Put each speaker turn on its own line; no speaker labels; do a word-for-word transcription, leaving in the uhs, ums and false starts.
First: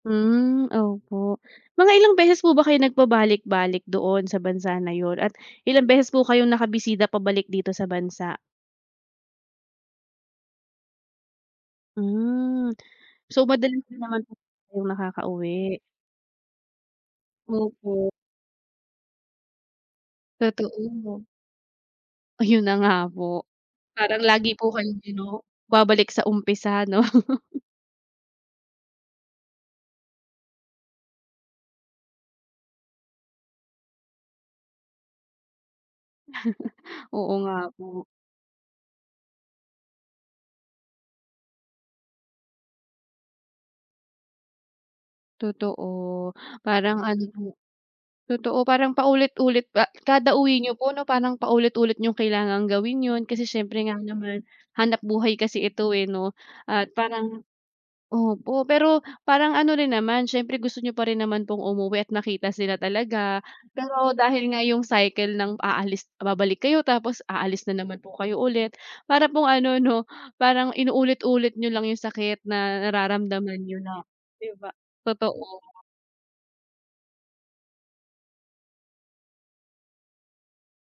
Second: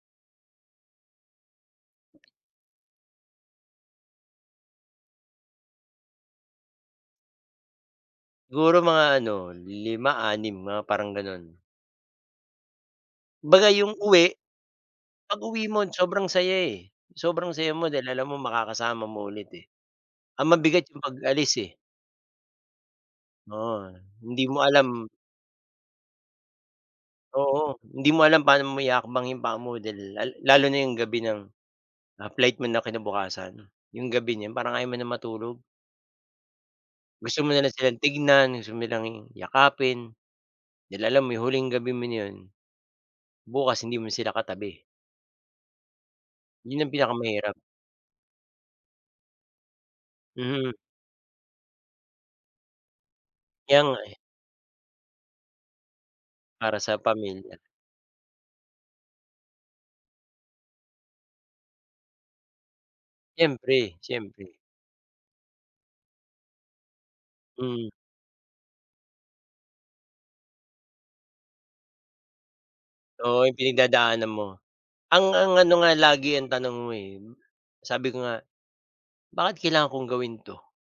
Hmm, opo. Mga ilang beses po ba kayo nagpabalik-balik doon sa bansa na yon at ilang beses po kayong nakabisita pabalik dito sa bansa?
Siguro mga ano lima anim mga parang gano'n.
Hmm. So,
'Baga
madalas din
yung
naman po
uwi,
kayong
pag-uwi
nakakauwi?
mo sobrang saya, eh, sobrang saya mo
Opo.
dahil alam mo makakasama mo ulit, eh, ang
Totoo,
mabigat yung
'no?
pag-alis, eh.
Ayun na nga po,
Oo,
parang
hindi
lagi
mo
po kayo
alam
din 'no, babalik sa umpisa 'no?
Oo, hindi mo alam pa'no maihahakbang yung paa mo dahil lal lalo na yung gabi ng, ah, flight mo na kinabukasan. Yung gabi na 'yon parang ayaw mo na matulog.
Oo
Gusto mo
nga
na lang silang
po.
tignan, gusto mo silang yakapin, dahil alam mo yung huling gabi mo na 'yon, bukas hindi mo sila katabi.
Totoo,
'Yon ang
parang ano
pinakamahirap.
totoo parang paulit-ulit pa kada-uwi
Mhm.
nyo po no parang paulit-ulit yung kailangang gawin 'yon kasi siyempre
Kaya
nga
nga, eh.
naman hanapbuhay kasi ito, eh, no?
Para
At
sa
parang
pamilya.
opo, pero parang ano rin naman siyempre gusto niyo pa rin naman pong umuwi at nakita sila talaga
Siyempre,
pero dahil
siyempre.
nga yung cycle ng aalis babalik kayo tapos aalis na
Mm.
naman po kayo ulit, para pong ano 'no, parang inu-ulit-ulit niyo lang yung sakit na
Oo, yung
nararamdaman nyo na
pinagdadaanan mo.
'di ba,
Ang ang ano
totoo.
nga lagi yang tanong mo, eh, sabi ko nga, bakit kailangan kong gawin to?